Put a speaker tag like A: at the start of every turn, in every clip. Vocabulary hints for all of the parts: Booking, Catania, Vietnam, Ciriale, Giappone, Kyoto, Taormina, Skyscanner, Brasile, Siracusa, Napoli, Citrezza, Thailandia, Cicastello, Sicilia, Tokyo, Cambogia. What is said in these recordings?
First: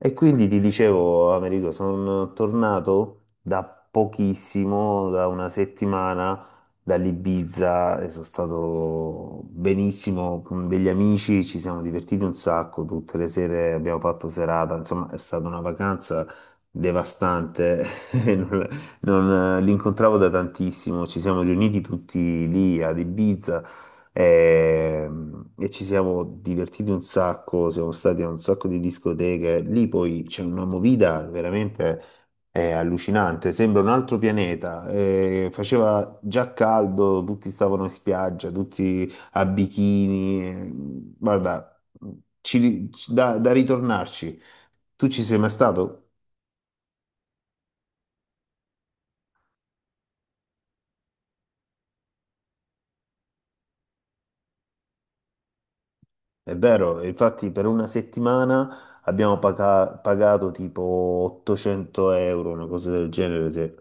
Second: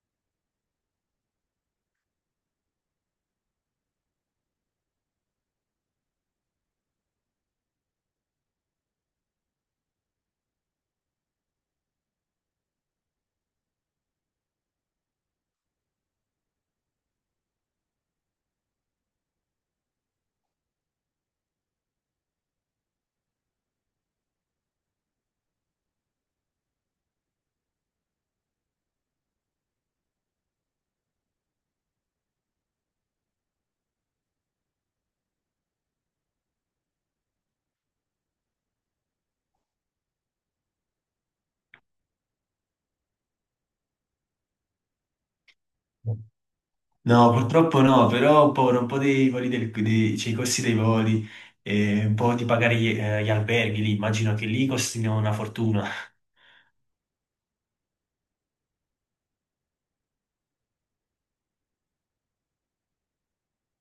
A: E quindi ti dicevo, Americo, sono tornato da pochissimo, da una settimana, dall'Ibiza e sono stato benissimo con degli amici, ci siamo divertiti un sacco, tutte le sere abbiamo fatto serata, insomma è stata una vacanza devastante, e l'incontravo da tantissimo, ci siamo riuniti tutti lì ad Ibiza. E, e ci siamo divertiti un sacco, siamo stati a un sacco di discoteche. Lì poi c'è una movida veramente allucinante, sembra un altro pianeta. Faceva già caldo, tutti stavano in spiaggia, tutti a bikini. Guarda, ci ri- ci- da, da ritornarci. Tu ci sei mai stato?
B: No, purtroppo no, però ho paura un po' dei voli cioè, i costi dei voli e un po' di pagare gli alberghi lì. Immagino che lì costino una fortuna.
A: È vero, infatti per una settimana abbiamo pagato tipo 800 euro, una cosa del genere.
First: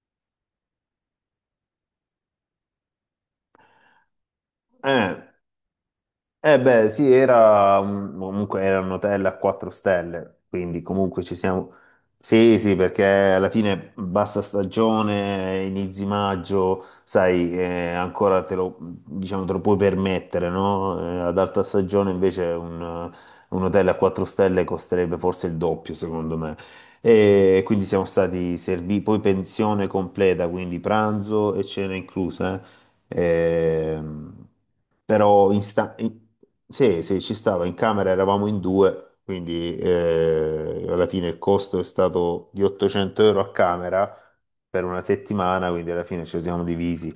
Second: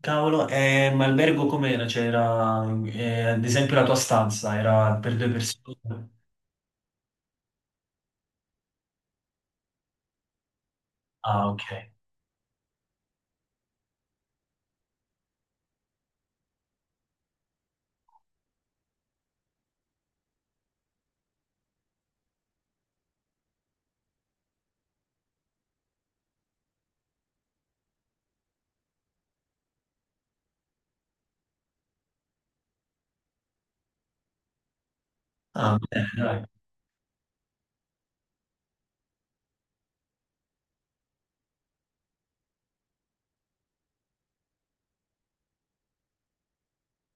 B: Cavolo, ma albergo com'era? C'era, ad esempio, la tua stanza era
A: Eh,
B: per due persone?
A: eh beh, sì, era comunque era un hotel a 4 stelle, quindi comunque ci
B: Ah, ok.
A: siamo. Sì, sì, perché alla fine basta stagione, inizi maggio, sai, ancora te lo, diciamo, te lo puoi permettere, no? Ad alta stagione invece un hotel a 4 stelle costerebbe forse il doppio, secondo me. E quindi siamo stati serviti, poi pensione completa, quindi pranzo e cena inclusa. Eh. Però in
B: Ah,
A: sta-
B: bene,
A: in-
B: dai.
A: Sì, sì, ci stava, in camera eravamo in due, quindi alla fine il costo è stato di 800 euro a camera per una settimana, quindi alla fine ci siamo divisi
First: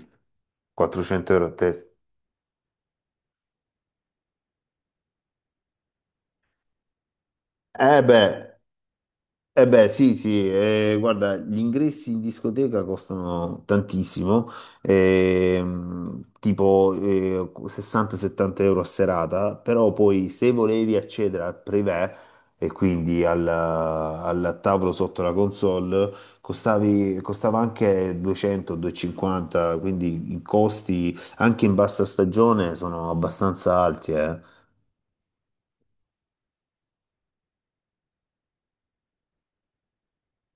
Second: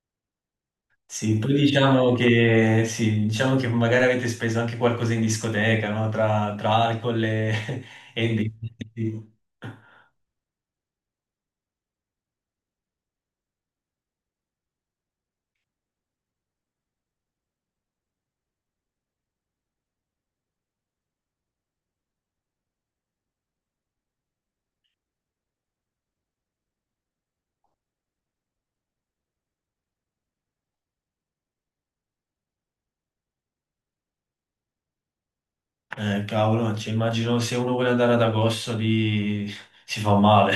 A: 400
B: Sì,
A: euro a
B: poi
A: testa.
B: diciamo che, sì, diciamo che magari avete speso anche qualcosa in discoteca, no? Tra alcol e...
A: Eh
B: e...
A: beh,
B: bibite.
A: Eh beh, sì, sì, guarda, gli ingressi in discoteca costano tantissimo, 60-70 euro a serata, però poi se volevi accedere al privé e quindi al tavolo sotto la console, costava anche 200-250, quindi i costi anche in bassa stagione sono abbastanza alti. Eh,
B: Cavolo, cioè, immagino se uno vuole andare ad agosto di... si fa male.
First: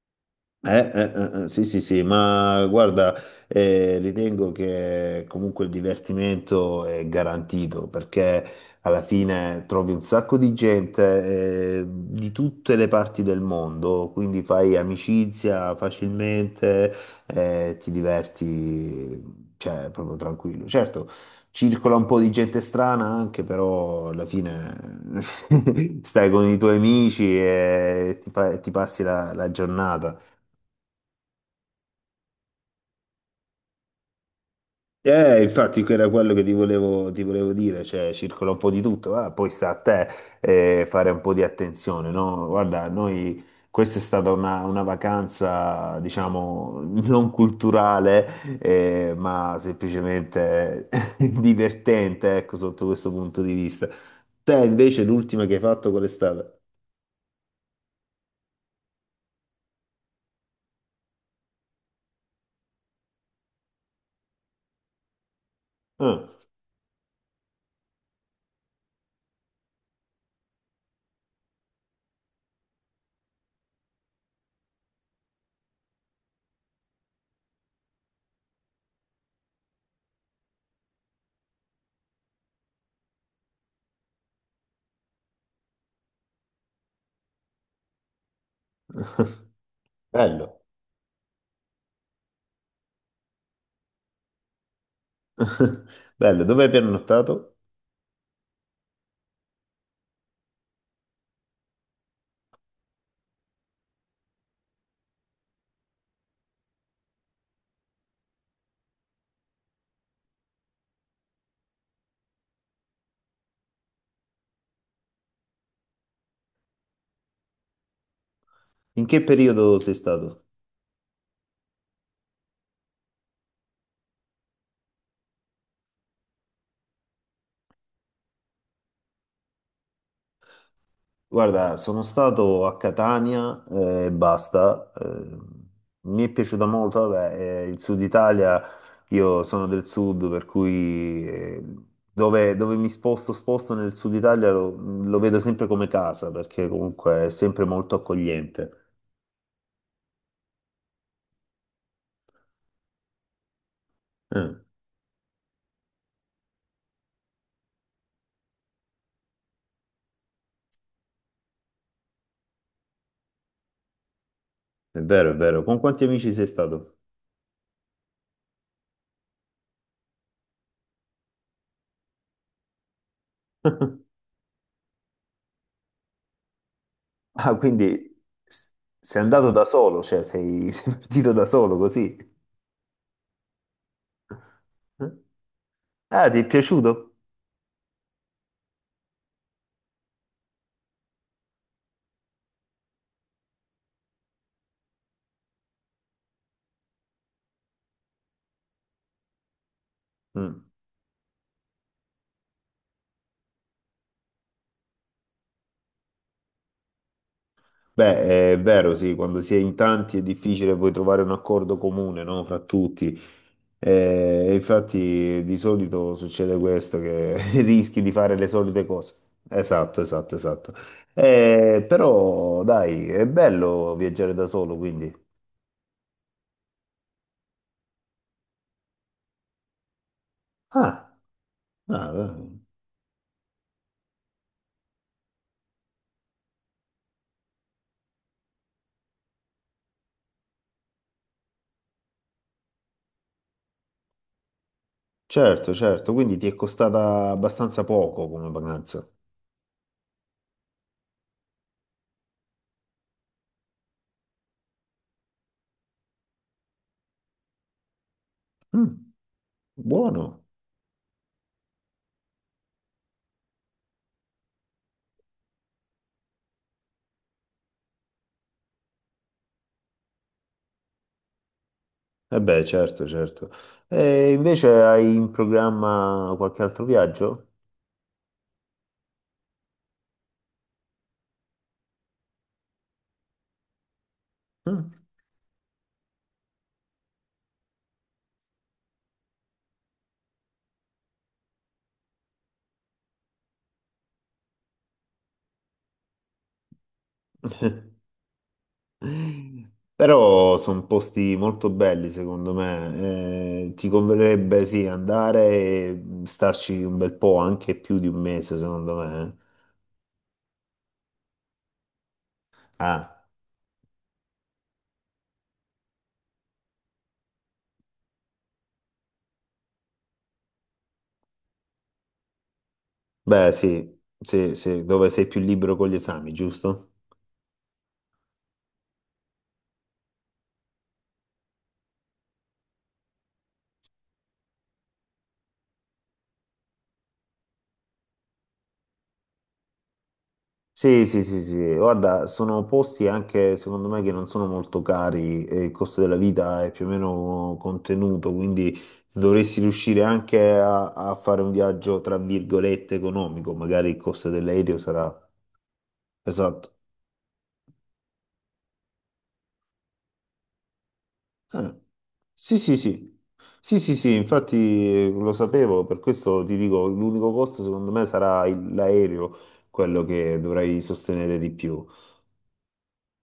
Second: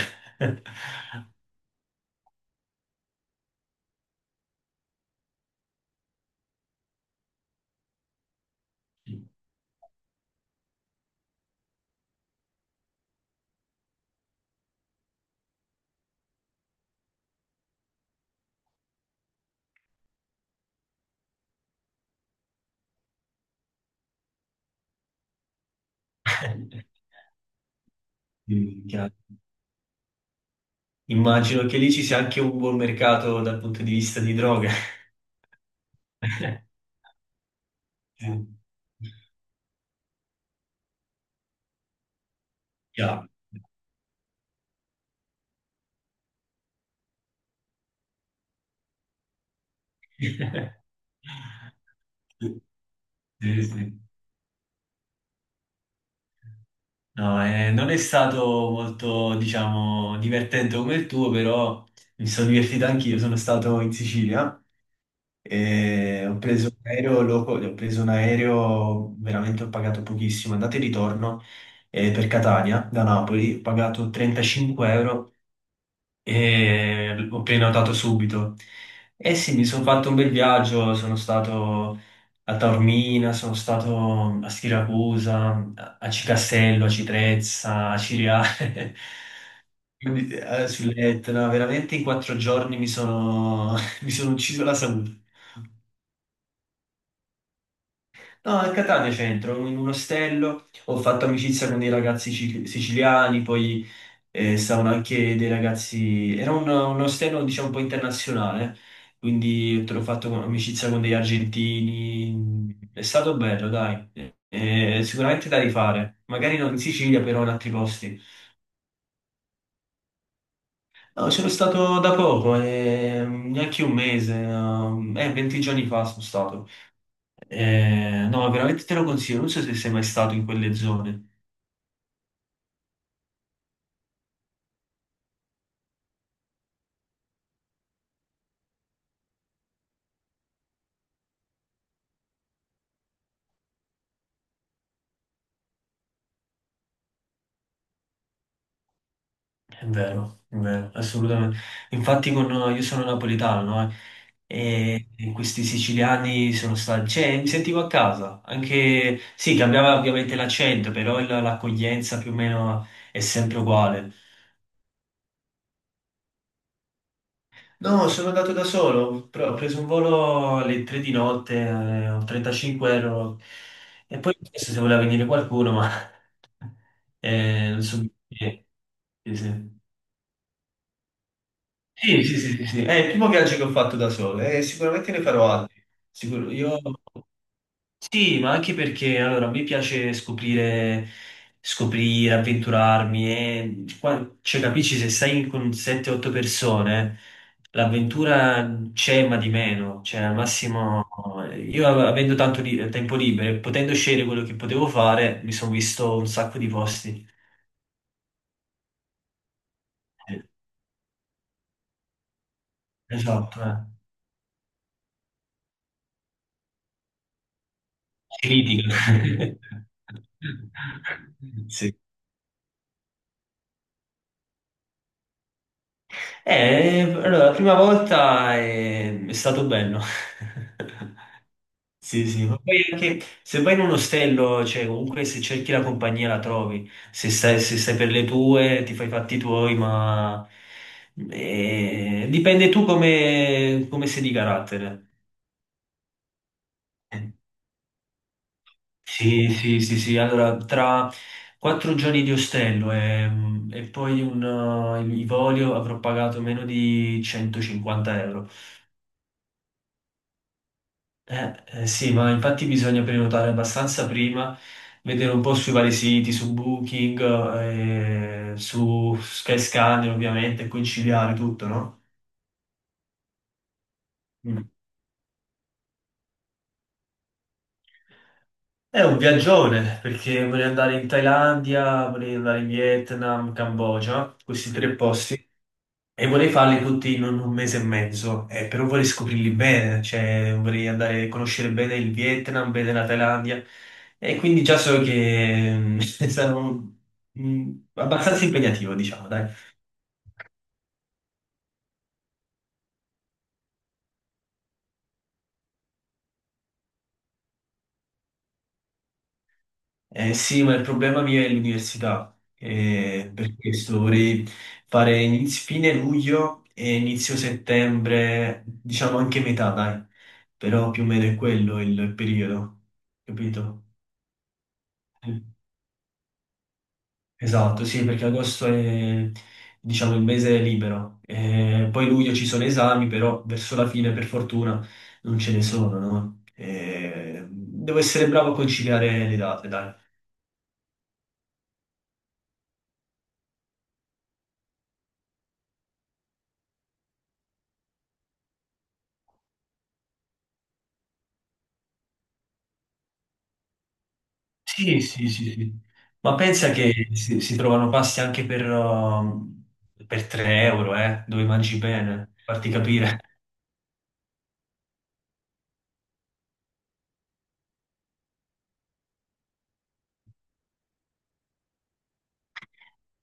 A: Eh, eh, sì, sì, sì, ma guarda, ritengo che comunque il divertimento è garantito perché alla fine trovi un sacco di gente, di tutte le parti del mondo, quindi fai amicizia facilmente, ti diverti, cioè, proprio tranquillo. Certo, circola un po' di gente strana anche, però alla fine stai con i tuoi amici e ti
B: Mm,
A: passi
B: chiaro.
A: la giornata.
B: Immagino che lì ci sia anche un buon mercato dal punto di vista di droghe.
A: Infatti era quello che ti volevo dire, cioè
B: Sì.
A: circola un po' di tutto, ah, poi sta a te fare un po' di attenzione, no? Guarda,
B: Chiaro.
A: noi, questa è stata una vacanza, diciamo, non culturale, ma semplicemente divertente, ecco, sotto questo punto di
B: Sì,
A: vista.
B: sì.
A: Te invece l'ultima che hai fatto qual è stata?
B: No, non è stato molto, diciamo, divertente come il tuo, però mi sono divertito anch'io. Sono stato in Sicilia e
A: Ah,
B: ho preso un aereo, ho preso un aereo, veramente ho pagato pochissimo, andata e ritorno per Catania da Napoli, ho pagato 35 euro e ho prenotato subito. E sì, mi sono fatto un bel viaggio, sono stato a Taormina, sono stato a Siracusa, a Cicastello, a Citrezza, a Ciriale. Quindi,
A: bello,
B: sull'Etna, veramente in quattro giorni mi sono, mi sono ucciso la salute.
A: bello, dove hai pernottato?
B: No, a Catania centro, in un ostello, ho fatto amicizia con dei ragazzi siciliani, poi stavano anche dei ragazzi... Era un ostello, diciamo, un po' internazionale, quindi te l'ho fatto amicizia con degli argentini. È stato bello, dai. Sicuramente da rifare. Magari non in Sicilia, però in altri posti.
A: In che periodo sei stato?
B: No, sono stato da poco, neanche un mese, 20 giorni fa sono stato. No, veramente te lo consiglio, non so se sei mai stato in quelle zone.
A: Guarda, sono stato a Catania, e basta. Mi è piaciuta molto, vabbè, il sud Italia, io sono del sud, per cui dove mi sposto, sposto nel sud Italia lo vedo sempre come casa, perché comunque è sempre molto accogliente.
B: È vero, assolutamente. Infatti con, io sono napoletano, no? Mm.
A: Eh,
B: E questi siciliani sono stati, cioè mi sentivo a casa, anche, sì, cambiava ovviamente l'accento, però l'accoglienza più o meno è sempre uguale.
A: è vero, è vero. Con quanti amici sei stato?
B: No, sono andato da solo, però ho preso un volo alle 3 di notte, ho 35 euro, e poi ho chiesto se voleva venire qualcuno, ma
A: Ah,
B: non
A: quindi
B: so perché.
A: s- sei
B: Sì,
A: andato da
B: sì.
A: solo, cioè sei, sei partito da solo così.
B: Sì, sì, sì, sì, sì. È il primo viaggio che ho fatto da solo e
A: Eh?
B: sicuramente ne farò altri.
A: Ah, ti è
B: Sicuro. Io...
A: piaciuto?
B: Sì, ma anche perché allora, mi piace scoprire, scoprire, avventurarmi e cioè, capisci, se stai con 7-8 persone, l'avventura c'è ma di meno. Cioè, al
A: Mm.
B: massimo, io avendo tanto tempo libero e potendo scegliere quello che potevo fare, mi sono visto un sacco di posti.
A: Beh, è vero, sì, quando si è in tanti è
B: Eh,
A: difficile poi trovare un accordo comune, no, fra tutti.
B: Esatto, eh.
A: E infatti di solito succede questo, che rischi di fare le solite
B: Critica.
A: cose. Esatto, esatto, esatto.
B: Sì.
A: Però, dai, è bello viaggiare da solo, quindi.
B: Allora, la prima volta è stato bello.
A: Ah, ah,
B: Sì, sì, ma poi anche se vai in un ostello, cioè comunque se cerchi la compagnia la trovi, se stai, se stai per le tue ti fai i fatti tuoi, ma dipende tu come, come sei di carattere.
A: certo, certo, quindi ti è costata abbastanza poco come vacanza.
B: Sì, sì, sì, sì. Allora, tra quattro giorni di ostello e poi i voli avrò pagato meno di 150 euro.
A: Mm, buono.
B: Sì, ma infatti bisogna prenotare abbastanza prima, vedere un po' sui vari siti, su Booking, su Skyscanner ovviamente, e conciliare tutto, no?
A: E beh, certo, certo. E invece
B: Mm.
A: hai in programma qualche altro viaggio?
B: È un viaggione, perché vorrei andare in Thailandia, vorrei andare in Vietnam, Cambogia, questi
A: Ah.
B: tre posti. E vorrei farli tutti in un mese e mezzo, però vorrei scoprirli bene, cioè vorrei andare a conoscere bene il Vietnam, bene la Thailandia, e quindi già so che sarò abbastanza impegnativo, diciamo, dai.
A: Però sono posti molto belli, secondo me. Ti converrebbe sì andare e starci un bel po', anche più di un mese, secondo me.
B: Sì, ma il problema mio è l'università,
A: Ah,
B: per questo vorrei fare fine luglio e inizio settembre, diciamo anche metà, dai, però più o meno è quello il periodo,
A: beh,
B: capito?
A: sì, sì, sì, dove sei più libero con gli esami, giusto?
B: Esatto, sì, perché agosto è, diciamo, il mese libero. Poi luglio ci sono esami, però verso la fine, per fortuna, non ce ne sono, no? Devo essere bravo a conciliare le date, dai.
A: Sì, sì, sì, sì, guarda, sono posti anche secondo me che non sono molto cari e il costo della vita è più o meno contenuto, quindi dovresti riuscire anche a fare un viaggio tra virgolette economico, magari il costo dell'aereo
B: Sì,
A: sarà
B: sì, sì, sì. Ma pensa
A: esatto.
B: che si trovano pasti anche per 3 euro, dove mangi
A: Eh,
B: bene,
A: Sì,
B: farti
A: sì, sì.
B: capire.
A: Sì, sì, sì, infatti lo sapevo, per questo ti dico, l'unico costo secondo me sarà l'aereo, quello che dovrai sostenere di più.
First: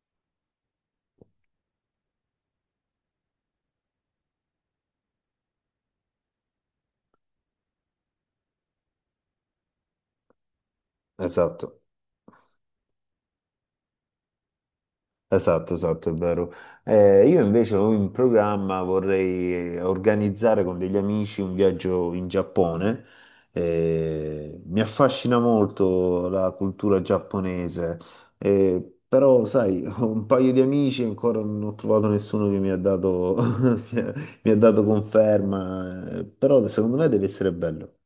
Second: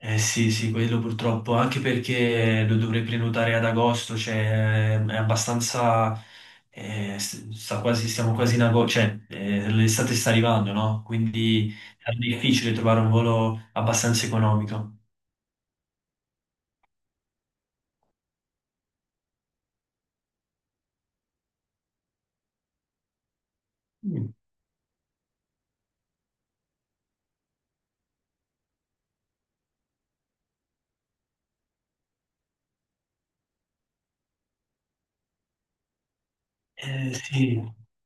B: Eh sì, sì, quello purtroppo, anche perché lo dovrei prenotare ad agosto, cioè è abbastanza, sta quasi, siamo quasi in agosto, cioè l'estate sta arrivando, no?
A: Esatto.
B: Quindi è difficile trovare un volo abbastanza economico.
A: Esatto, esatto, è vero. Io invece ho in programma, vorrei organizzare con degli amici un viaggio in Giappone.
B: Mm.
A: Mi affascina molto la cultura giapponese. Però sai, ho un paio di amici e ancora non ho trovato nessuno che mi ha dato conferma. Però secondo me deve essere
B: Sì.
A: bello.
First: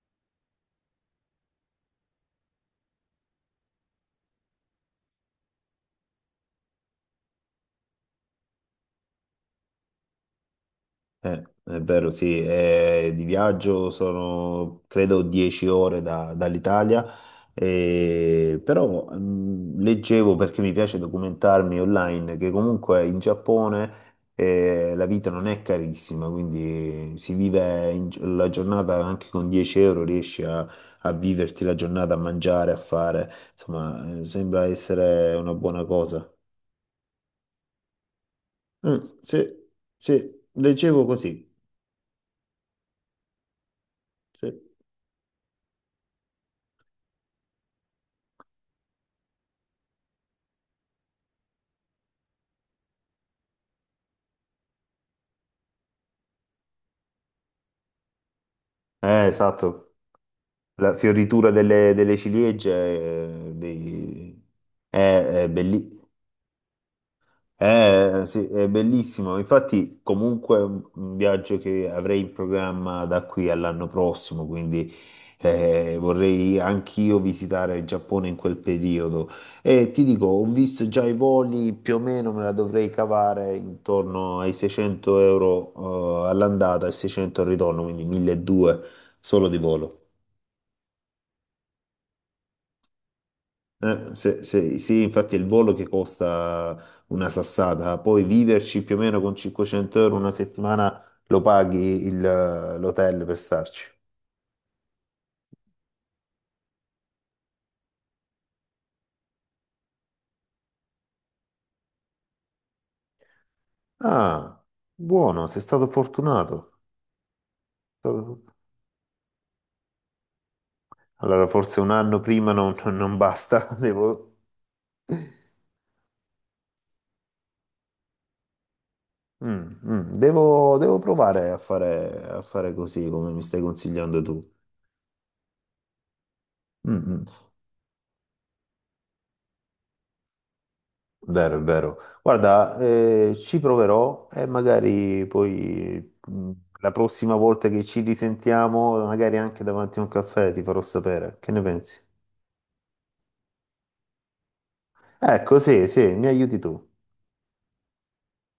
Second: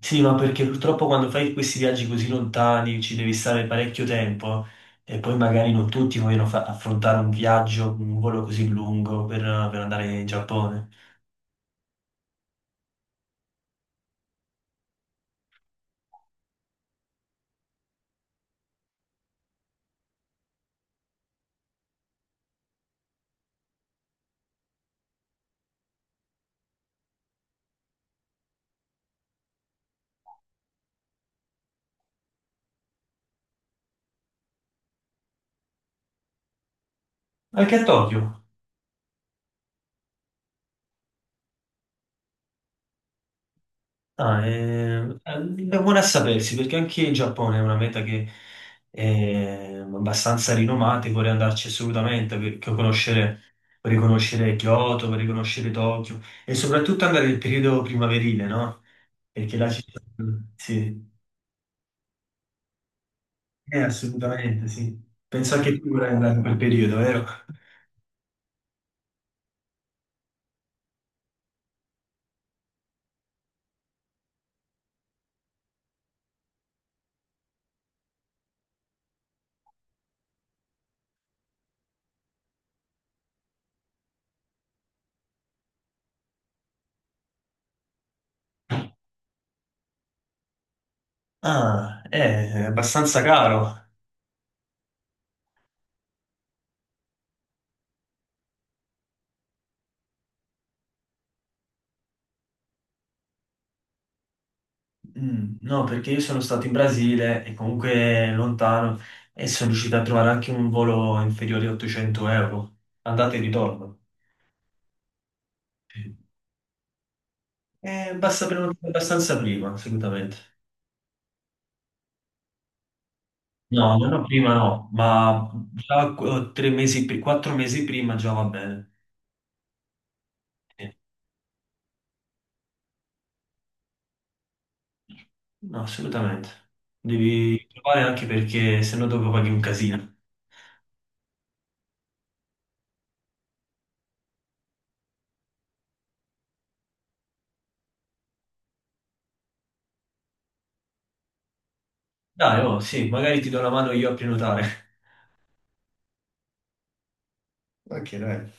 B: Sì, ma perché purtroppo quando fai questi viaggi così lontani ci devi stare parecchio tempo e poi magari non tutti vogliono affrontare un viaggio, un volo così lungo per andare in Giappone.
A: È vero, sì, di viaggio sono credo 10 ore dall'Italia, però leggevo perché mi piace documentarmi online che comunque in Giappone la vita non è carissima, quindi si vive la giornata anche con 10 euro, riesci a viverti la giornata, a mangiare, a fare, insomma, sembra essere una buona cosa.
B: Anche a Tokyo.
A: Mm, sì, sì, leggevo così.
B: Ah,
A: Sì.
B: è buona a sapersi perché anche in Giappone è una meta che è abbastanza rinomata e vorrei andarci assolutamente per conoscere, per riconoscere Kyoto, per riconoscere Tokyo e soprattutto andare nel periodo primaverile, no? Perché là ci
A: Esatto.
B: sono...
A: La
B: Sì,
A: fioritura delle ciliegie,
B: eh, assolutamente sì.
A: è, è
B: Penso anche
A: belli-
B: tu vorrai andare in quel periodo, vero?
A: sì, è bellissimo. Infatti, comunque, è un viaggio che avrei in programma da qui all'anno prossimo, quindi vorrei anch'io visitare il Giappone in quel periodo. E ti dico, ho visto già i voli, più o meno me la dovrei cavare intorno ai 600 euro all'andata e 600 al ritorno, quindi 1200 solo di volo.
B: Ah, è abbastanza caro.
A: Sì, infatti è il volo che costa una sassata, poi viverci più o meno con 500 euro una settimana lo paghi l'hotel per starci.
B: Mm. No, perché io sono stato in Brasile e comunque lontano e sono riuscito a trovare anche un volo inferiore a 800 euro, andata e ritorno.
A: Ah, buono, sei stato
B: Sì.
A: fortunato. Stato-
B: Basta prenotare abbastanza prima, assolutamente.
A: Allora forse un anno prima non basta,
B: No, no, no,
A: devo...
B: prima no, ma già tre mesi, quattro mesi prima già va bene.
A: Mm, mm,
B: Sì.
A: devo provare a fare così come mi stai consigliando tu.
B: No, assolutamente.
A: Mm, mm.
B: Devi provare anche perché se no dopo paghi un casino.
A: Vero, è vero. Guarda, ci proverò e magari poi la prossima volta che ci risentiamo, magari anche davanti a un caffè, ti farò sapere. Che ne pensi?
B: Dai, oh, sì, magari ti do la mano io a prenotare.
A: Ecco, sì, sì, mi aiuti tu.
B: Ok, dai.